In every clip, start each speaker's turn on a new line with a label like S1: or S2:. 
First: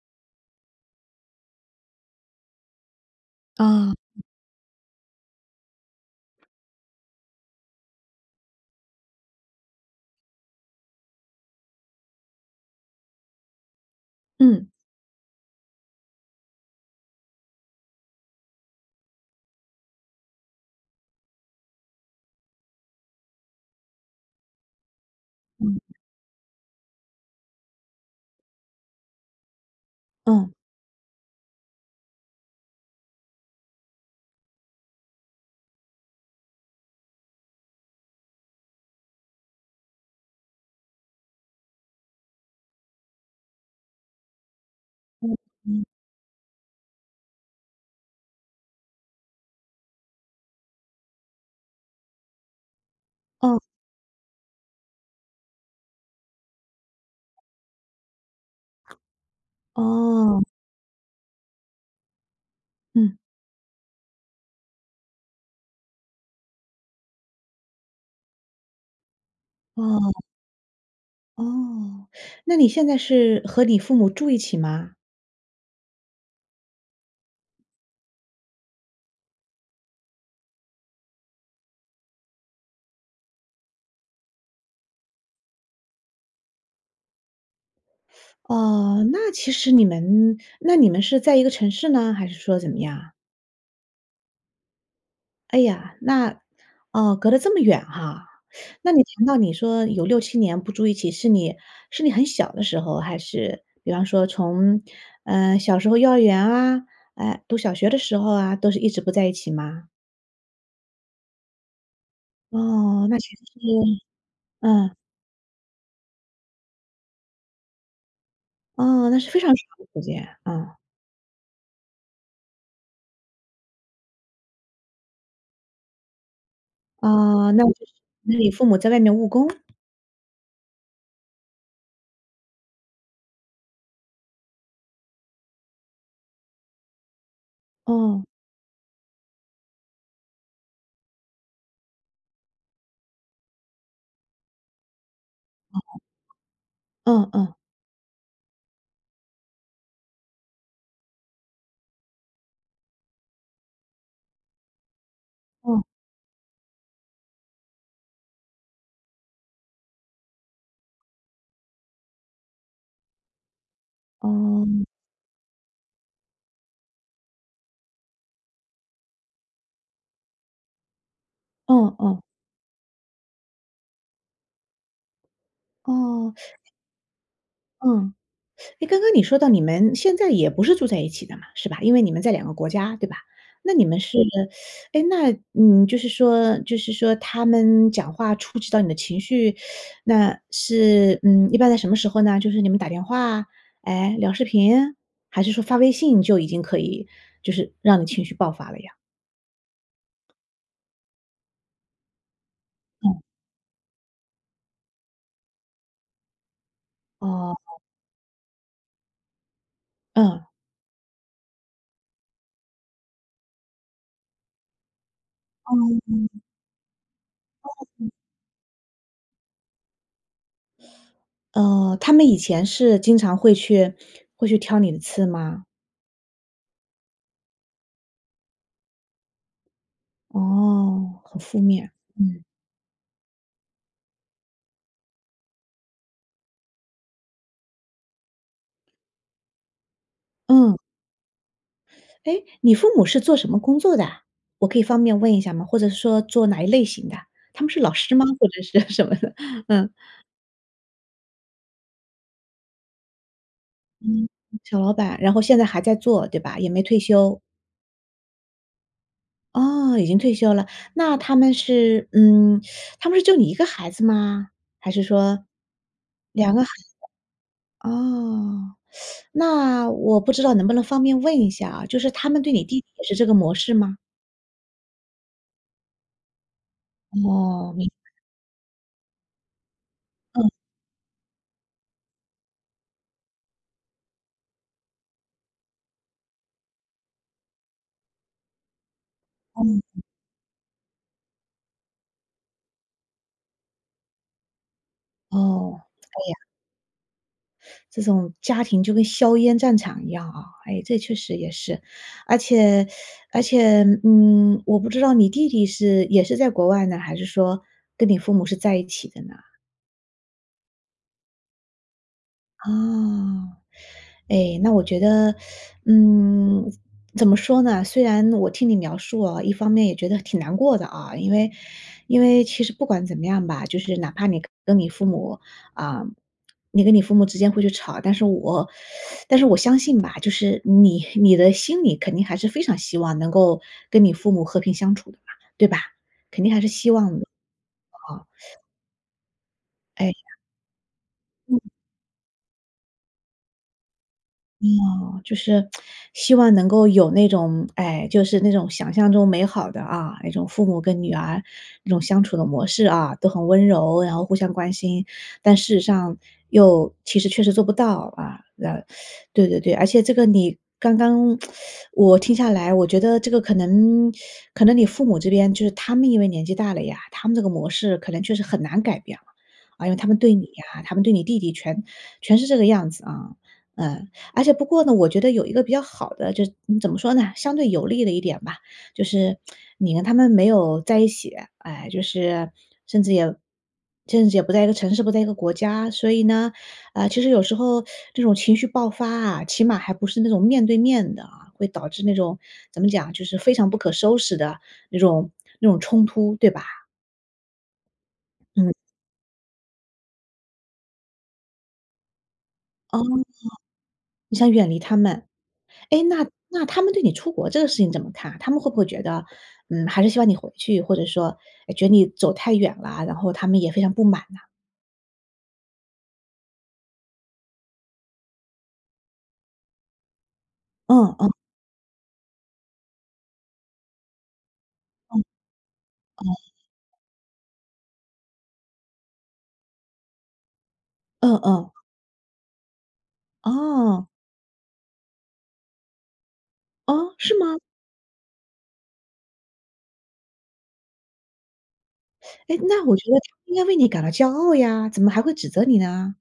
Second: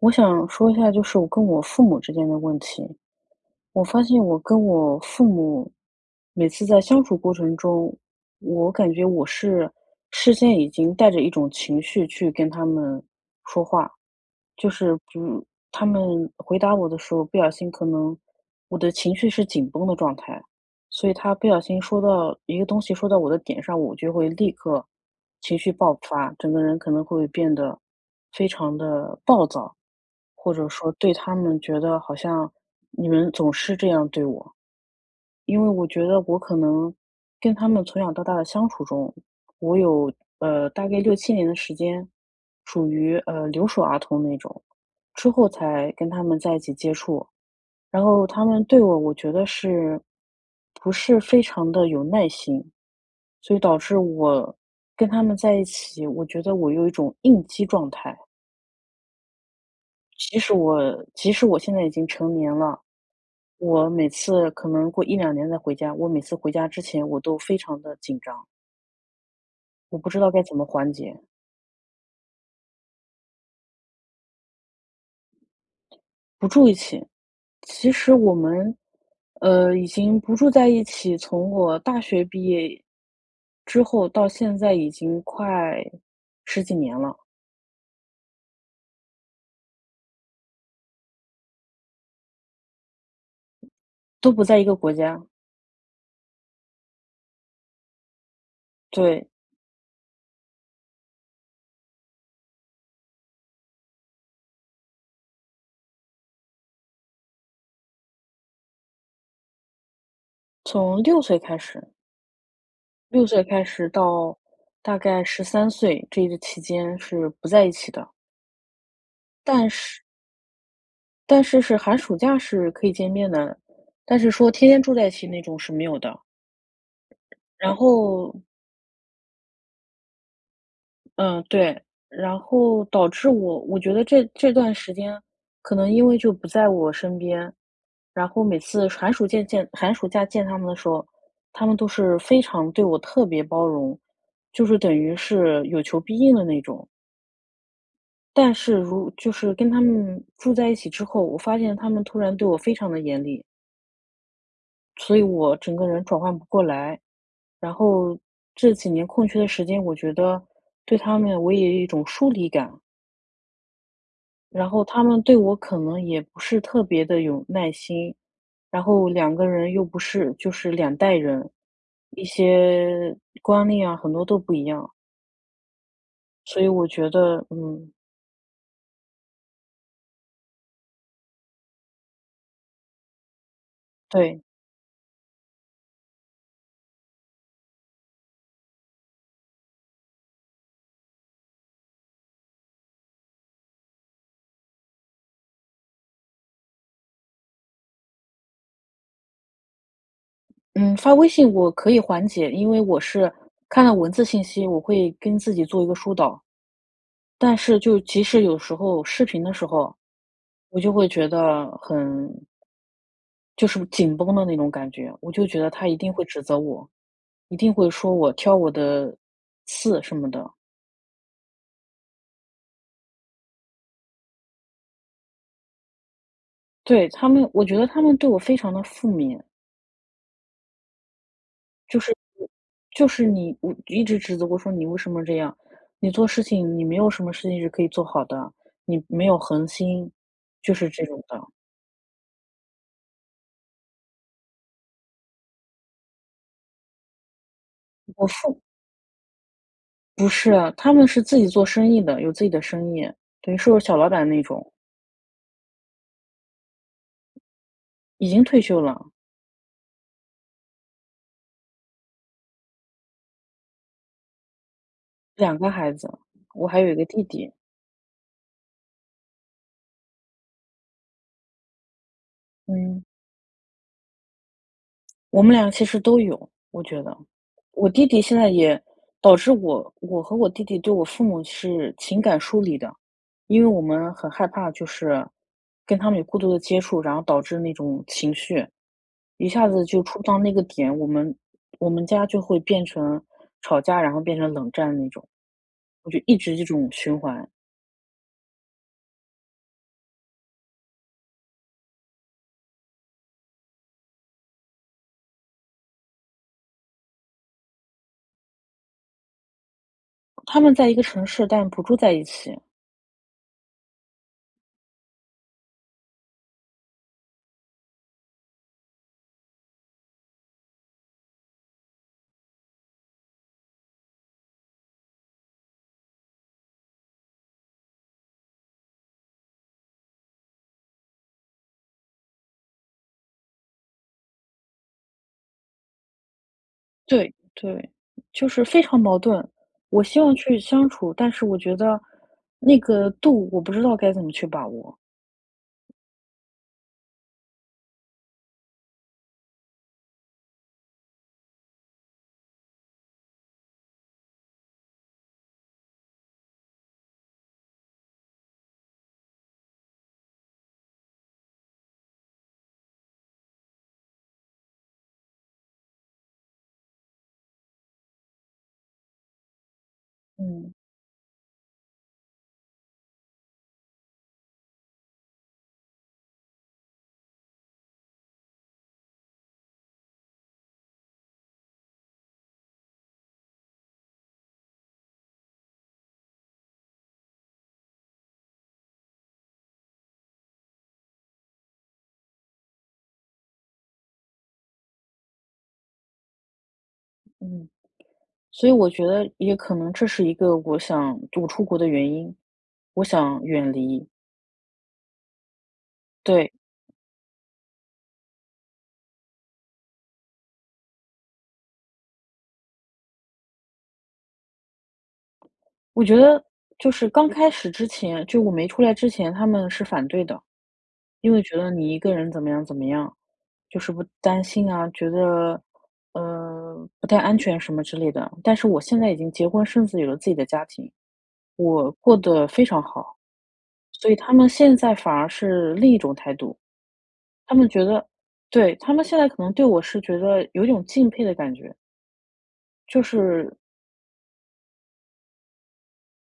S1: 我想说一下就是我跟我父母之间的问题。我
S2: 啊。
S1: 发现我跟我父母，每次在相处过程中，我感觉我是事先已经带着一种情绪去跟他们说话。就
S2: 嗯。
S1: 是，就他们回答我的时候不小心可能我的情绪是紧绷的状态，所以他不小心说到一个东西说到我的点上，我就会立刻情绪
S2: 嗯。
S1: 爆发，整个人可能会变得非常地暴躁，
S2: 嗯。
S1: 或者说对他们觉得好像“你们总是这样对我”。因为我觉得我可能跟他们从小到大的相处中，我有，呃，大概6-7年的时间，属于，呃，留守儿童那种，之
S2: 嗯，
S1: 后
S2: 嗯。
S1: 才跟他们在一起接触。然后他们对我，我觉得是不是非常地有耐心。所以
S2: 嗯。
S1: 导致我跟他们在一起，我觉得我有一种应激状态。即
S2: 哦。
S1: 使我即使我现在已经成年了。
S2: 嗯。
S1: 我每次可能过1-2年再回家，我每次回家之前我都非常地紧张。我不
S2: 哦。
S1: 知道该怎么缓解。
S2: 哦，那你现在是，和你父母住一起吗？
S1: 不住一起，其实我们，呃，已经不住在一起从我大学毕业，之后到现在已经快10几年了。
S2: 呃，那其实你们那你们是在一个城市呢，还是说怎么样啊？
S1: 都不在一个国家。
S2: 哎呀，那，哦，隔得这么远哈。那你
S1: 对。
S2: 听到你说有6-7年不住一起，是你是你很小的时候，还是，比方说从，呃，小时候幼儿园啊，呃，读小学的时候啊，都是一直不在一起吗？
S1: 从6岁开始。
S2: 哦，那
S1: 6
S2: 其
S1: 岁
S2: 实是
S1: 开始到
S2: 嗯。
S1: 大概13岁，这一个期间是不在一起的。
S2: 哦，那是非常长
S1: 但
S2: 的
S1: 是
S2: 时间，嗯。
S1: 但是是寒暑假是可以见面的，但是说天天住在一起那种是没有的。
S2: 呃，那就
S1: 然
S2: 是，
S1: 后
S2: 那你父母在外面务工？
S1: 嗯，对，然后导致我我觉得这这段时间可能因为就不在我身边，
S2: 哦。
S1: 然后每次寒暑见见，寒暑假见他们的时候，他们都是非常对我特别包容，就是等于是
S2: 哦。
S1: 有求必应的那种。
S2: 嗯嗯。
S1: 但是如就是跟他们住在一起之后，我发现他们突然对我非常地严厉。所以我整
S2: 嗯。
S1: 个人转换不过来，然后这几年空缺的时间我觉得对他们我也有一种疏离感。然
S2: 嗯。
S1: 后他们对我可能也不是特别地有耐心，然后两个人又不是，就是2代人，
S2: 嗯，哦。
S1: 一些观念啊，很多都不一样。
S2: 哦。
S1: 所以 我觉得嗯。
S2: 嗯，诶，刚刚你说到你们现在也不是住在一起的嘛，是吧，因为你们在两个国家，对吧？那你们是
S1: 对。
S2: 诶，那，嗯，就是说就是说他们讲话触及到你的情绪，那是嗯，一般在什么时候呢？就是你们打电话，诶，聊视频，还是说发微信就已经可以就是让你情绪爆发了呀？
S1: 嗯，发微信我可以缓解，因为我
S2: 嗯。
S1: 是看了文字信息，我会跟自己做一个疏导。但
S2: 哦。
S1: 是就即使有时候视频的时候，
S2: 嗯。
S1: 我就会觉得很就是紧绷的那种感觉，我就觉得他一
S2: 嗯
S1: 定会
S2: 嗯。
S1: 指责我，一定会
S2: 嗯嗯。
S1: 说我，挑我的刺什么的。
S2: 呃，他们以前是经常会去会去挑你的刺吗？
S1: 对，他们我觉得他们对我非常地负面。
S2: 哦，很负面，
S1: 就是
S2: 嗯。
S1: 我就是你，嗯，一直指责我说，“你为什么这样？你做事情你没有什么事情是可以做好的，你没有恒心”，就
S2: 嗯。
S1: 是这种的。
S2: 哎，你父母是做什么工作的啊？我可以方便问一下吗？或者说做哪一类型的？他们是老师吗？
S1: 我
S2: 或
S1: 父
S2: 者是什么的，嗯。
S1: 不是，他们是自己做生意的，有自己的生意，等于说小老
S2: 嗯，
S1: 板那种。
S2: 小老板，然后现在还在做，对吧？也没退休。
S1: 已经退休了。
S2: 哦，已经退休了。那他们是嗯，他们是就你1个孩子吗？还是说，
S1: 2个孩子，
S2: 2个孩
S1: 我还有
S2: 子，
S1: 一个弟弟。
S2: 哦。那我不知道能不能方便问一下啊，就是他们对你弟弟
S1: 嗯。
S2: 也是这个模式吗？
S1: 我们俩其实都有，我觉得。
S2: 哦，
S1: 我
S2: 明
S1: 弟
S2: 白。
S1: 弟现在也导致我我和我
S2: 嗯。
S1: 弟弟对我父母是情感疏离的。因为我们很害怕，就是跟他们有过多的接触，然后导致那种情绪，一下子就
S2: 嗯。
S1: 触到那个点，我们我们家就会变成吵架，然后变成冷战那种。
S2: 哦，
S1: 我
S2: 哎
S1: 就一
S2: 呀。
S1: 直这种循环。
S2: 这种家庭就跟硝烟战场一样啊，诶，这确实也是。而且 而且，嗯，我不知道你弟弟是也是在国外呢，还是说跟你父母是在一起的呢？
S1: 他们在一个城市，但不住在一起。
S2: 啊，诶，那我觉得 嗯，怎么说呢？虽然我听你描述哦，一方面也觉得挺难过的啊。因为因为其实不管怎么样吧，就是哪怕你跟你父母呃，你跟你父母之间会去吵。但是我 但是我相信吧，就是你你的心里肯定还是非常希望能够跟你父母和平相处的吧，对吧？肯定还是希望的
S1: 对，对。
S2: 哦。
S1: 就 是非常矛盾，我
S2: 哎呀。
S1: 希望去相处，但是
S2: 嗯。
S1: 我觉得那个度我不知道该怎么去把握。
S2: 哦。就是 希望能够有那种哎，就是那种想象中美好的啊，那种父母跟女儿这种相处的模式啊，都很温柔，然后互相关心。但事实上又其实确实做不到，啊，呃，对对对。而且这个你刚刚 我听下来，我觉得这个可能 可能你父母这边就是他们因为年纪大了呀，他们这个模式可能就是很难改变。呃，他们对你
S1: 嗯。
S2: 啊，他们对你弟弟全全是这个样子啊。嗯，而且不过呢，我觉得有一个比较好的就是怎么说呢？相对有利的一点吧，就是 你跟他们没有在一起，诶，就是甚至也甚至也不在一个城市，不在一个国家。所以呢，啊，其实有时候这种情绪爆发啊，起码还不是那种面对面的，会导致那种怎么讲？就是非常不可收拾的那种那种冲突，对吧？
S1: 嗯，所
S2: 嗯。
S1: 以我觉得也可能这是一个我想读出国的原因，
S2: 哦，
S1: 我想远离。
S2: 你想远离他们。诶，那
S1: 对。
S2: 那他们对你出国这个事情怎么看啊？他们会不会觉得，嗯，还是希望你回去？或者说，诶，觉得你走太远了，然后他们也非常不满呐？
S1: 我觉得就是刚开始之前，就我没出来之前，他们是反对的。
S2: 嗯嗯。
S1: 因为觉得你一个人怎么样怎么样，就是不担心啊，觉
S2: 嗯，
S1: 得，
S2: 哦。
S1: 呃，不太安全什么之类的。但是我现在已经结婚生子，有了自己的家庭，
S2: 嗯嗯。
S1: 我过得非常好。
S2: 哦。
S1: 所以他们现在反而是另一种态度，
S2: 哦，是
S1: 他
S2: 吗？
S1: 们觉得对，他们现在可能对我是觉得有一种敬佩的感觉。
S2: 哎，那我
S1: 就
S2: 觉得他
S1: 是
S2: 应该为你感到骄傲呀，怎么还会指责你呢？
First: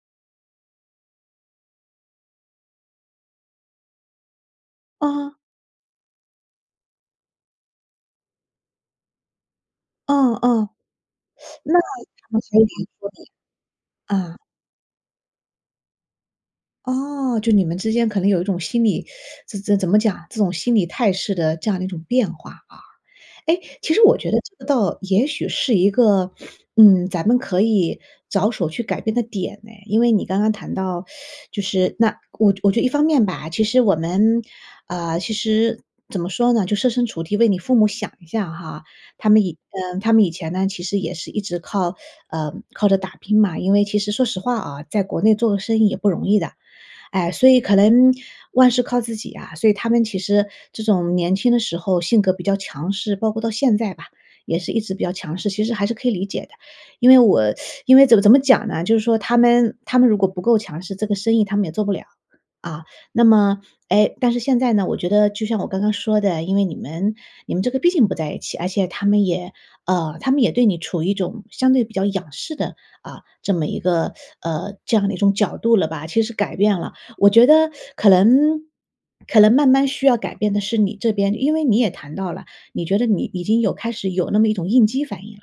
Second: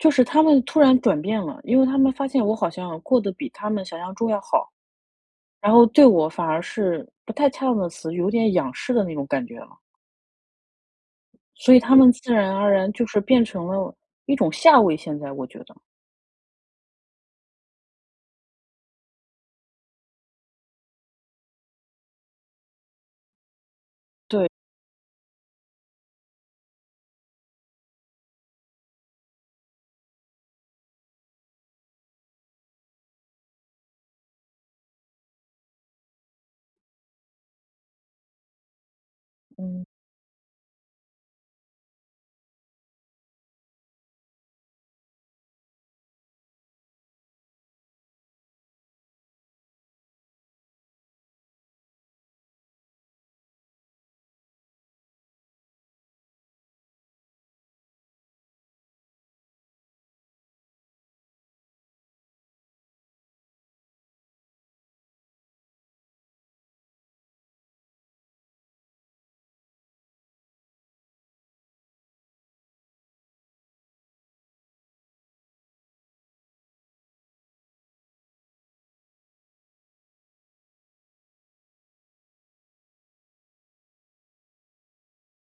S1: 就是他们突然转变了，因为他们发现我好像过得比他们想象中要好。
S2: 嗯。
S1: 然后对我反而是不太恰当的词，有点仰视的那种感觉了。
S2: 嗯嗯，
S1: 所
S2: 那
S1: 以他们自
S2: 我觉
S1: 然
S2: 得
S1: 而
S2: 你
S1: 然就
S2: 可
S1: 是
S2: 以
S1: 变成了一
S2: 嗯。
S1: 种下位现在，我觉得。
S2: 哦，就你们之间可能有一种心理 怎怎怎么讲？这种心理态势的这样的一种变化啊。诶，其实我觉得
S1: 对。
S2: 这个倒也许是一个，嗯，咱们可以着手去改变的点哎，因为你刚刚谈到 就是，那我觉我觉一方面吧，其实我们呃，其实怎么说呢？就设身处地为你父母想一下哈，他们以
S1: 嗯。
S2: 嗯，他们以前呢其实也是一直靠呃，靠着打拼嘛，因为其实说实话啊，在国内做个生意也不容易的。哎，所以可能万事靠自己啊，所以他们其实这种年轻的时候性格比较强势，包括到现在吧也是一直比较强势，其实还是可以理解的。因为我 因为怎么怎么讲呢？就是说他们他们如果不够强势这个生意他们也做不了，啊。那么诶，但是现在呢，我觉得就像我刚刚说的，因为你们你们这个毕竟不在一起，而且他们也呃，他们也对你处于一种相对比较仰视的，啊，这么一个，呃，这样的一种角度了吧，其实改变了。我觉得可能可能慢慢需要改变的是你这边，因为你也谈到了，你觉得你已经有开始有那么一种应激反应啦，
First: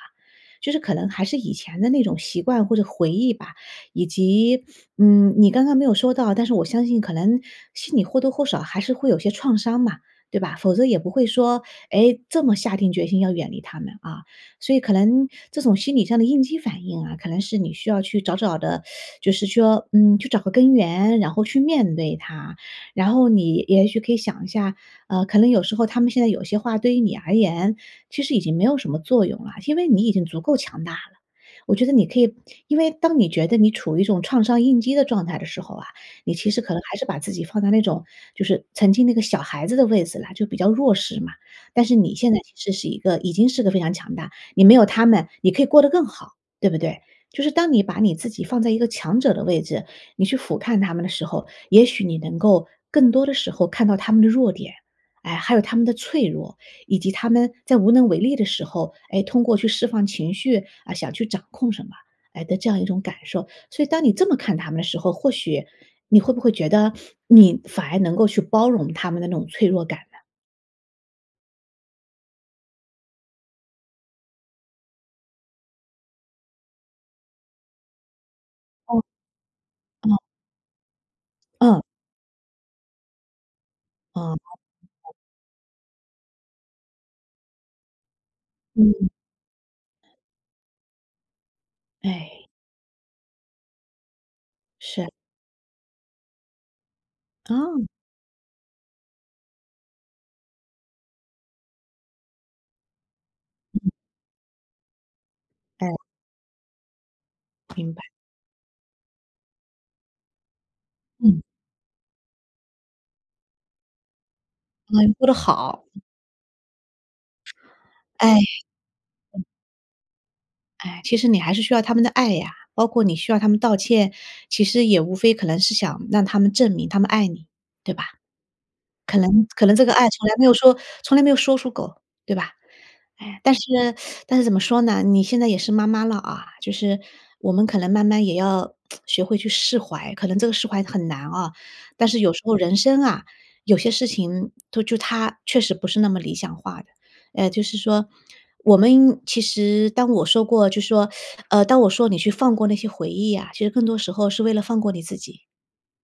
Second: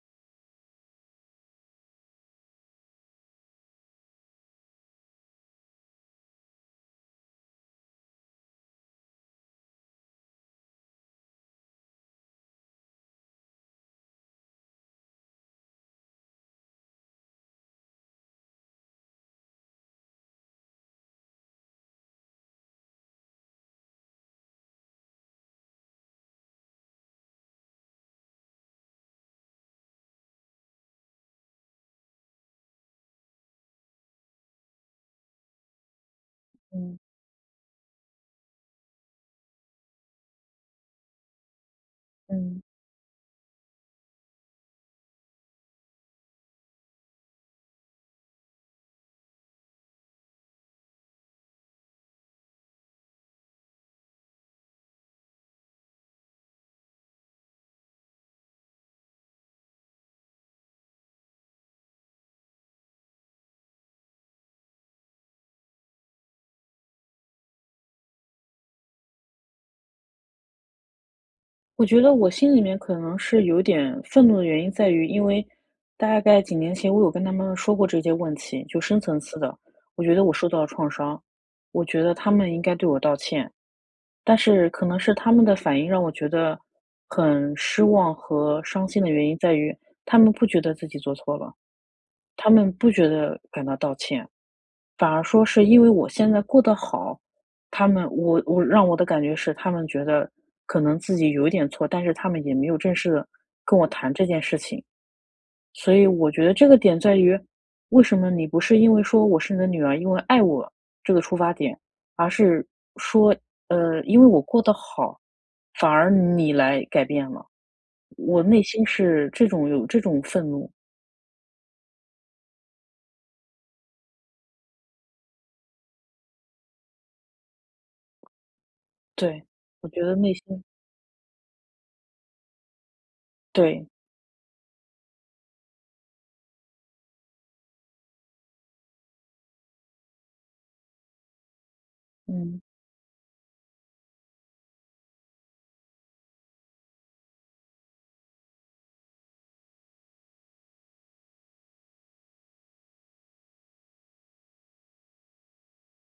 S2: 就是可能还是以前的那种习惯或者回忆吧，以及，嗯，你刚刚没有说到，但是我相信可能心里或多或少还是会有些创伤嘛，对吧？否则也不会说，诶，这么下定决心要远离他们啊，所以可能这种心理上的应激反应啊，可能是你需要去找找的 就是说，嗯，去找个根源，然后去面对它。然后你也许可以想一下，呃，可能有时候他们现在有些话对于你而言，其实已经没有什么作用了，因为你已经足够强大。我觉得你可以因为当你觉得你处于一种创伤应激的状态的时候啊，你其实可能还
S1: 嗯。
S2: 是把自己放在那种就是曾经那个小孩子的位子了，就比较弱势嘛。但是你现在其
S1: 嗯。
S2: 实是一个已经是个非常强大，你没有他们你可以过得更好，对不对？就是当你把你自己放在一个强者的位置，你去俯瞰他们的时候，也许你能够更多的时候看到他们的弱点，哎，还有他们的脆弱，以及他们在无能为力的时候，诶，通过去释放情绪，啊，想去掌控什么，诶，的这样一种感受。所以当你这么看他们的时候，或许你会不会觉得，你反而能够去包容他们的那种脆弱感呢？
S1: 我觉得我心里面可能是有点愤怒的原因在于，因为，大概几年前我有跟他们说过这些问题，就深
S2: 嗯。
S1: 层次的，我觉
S2: 嗯。
S1: 得我受到了创伤，
S2: 嗯。
S1: 我觉得他们应该对我道歉。
S2: 嗯。
S1: 但是，可能是他们的反应让我觉得，很失望和伤心的
S2: 嗯。
S1: 原因在于，他们不觉得自己做错了，
S2: 哎。
S1: 他们不觉得感到道歉。
S2: 是。
S1: 反而说是因为我现在过得好，
S2: 啊。
S1: 他们我我让我的感觉是他们觉得，可能自己有一点错，但是他们也没有正式地跟我谈这件事情。
S2: 哎。
S1: 所以我觉得这个点在于，
S2: 明
S1: 为
S2: 白。
S1: 什么你不是因为说，我是你的女儿，因为爱我，这个出
S2: 嗯。
S1: 发点，而是，说，呃，因为我过得
S2: 嗯，
S1: 好，
S2: 说得好。
S1: 反而你来改变了，
S2: 哎，
S1: 我内心是
S2: 嗯。
S1: 这种有这种愤怒。
S2: 哎，其实你还是需要他们的爱呀。包括你需要他们道歉，其实也无非可能是想让他们证明他们爱你，对吧？可
S1: 对，
S2: 能可能这
S1: 我
S2: 个
S1: 觉
S2: 爱
S1: 得
S2: 从
S1: 内
S2: 来没有
S1: 心
S2: 说，从来没有说出口，对吧？哎，但是
S1: 对。
S2: 但是怎么说呢，你现在也是妈妈了啊，就是我们可能慢慢也要，学会去释怀。可能这个释怀很难啊，但是有时候
S1: 嗯。
S2: 人生啊，有些事情，对，就它确实不是那么理想化的。呃，就是说，我们，其实当我说过就说，呃，当我说你去放过那些回忆呀，其实更多时候是为了放过你自己，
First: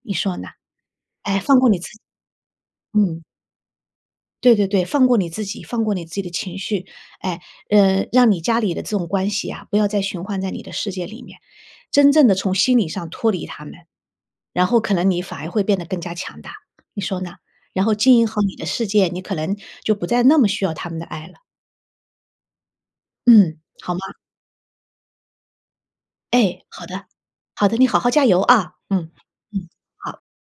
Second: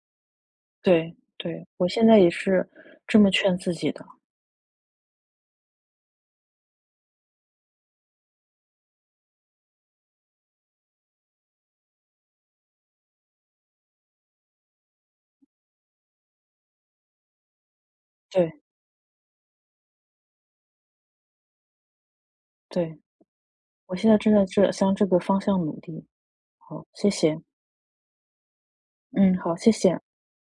S2: 你说呢？
S1: 对，
S2: 哎，放
S1: 对，
S2: 过你
S1: 我
S2: 自己，
S1: 现在也是这
S2: 嗯。
S1: 么劝自己的。
S2: 对对对，放过你自己，放过你自己的情绪。哎，呃，让你家里的这种关系啊，不要再循环在你的世界里面，真正地从心理上脱离他们，然后可能你反而会变得更加强大，你说呢？然后经营好你
S1: 对。
S2: 的世界，你可能，就不再那么需要他们的爱了。
S1: 对。
S2: 嗯，好
S1: 我
S2: 吗？
S1: 现在正在这向这个方向努力，
S2: 哎，
S1: 好，
S2: 好的。
S1: 谢谢。
S2: 好的，你好好加油啊，嗯，
S1: 嗯，好，
S2: 嗯，
S1: 谢谢。
S2: 好。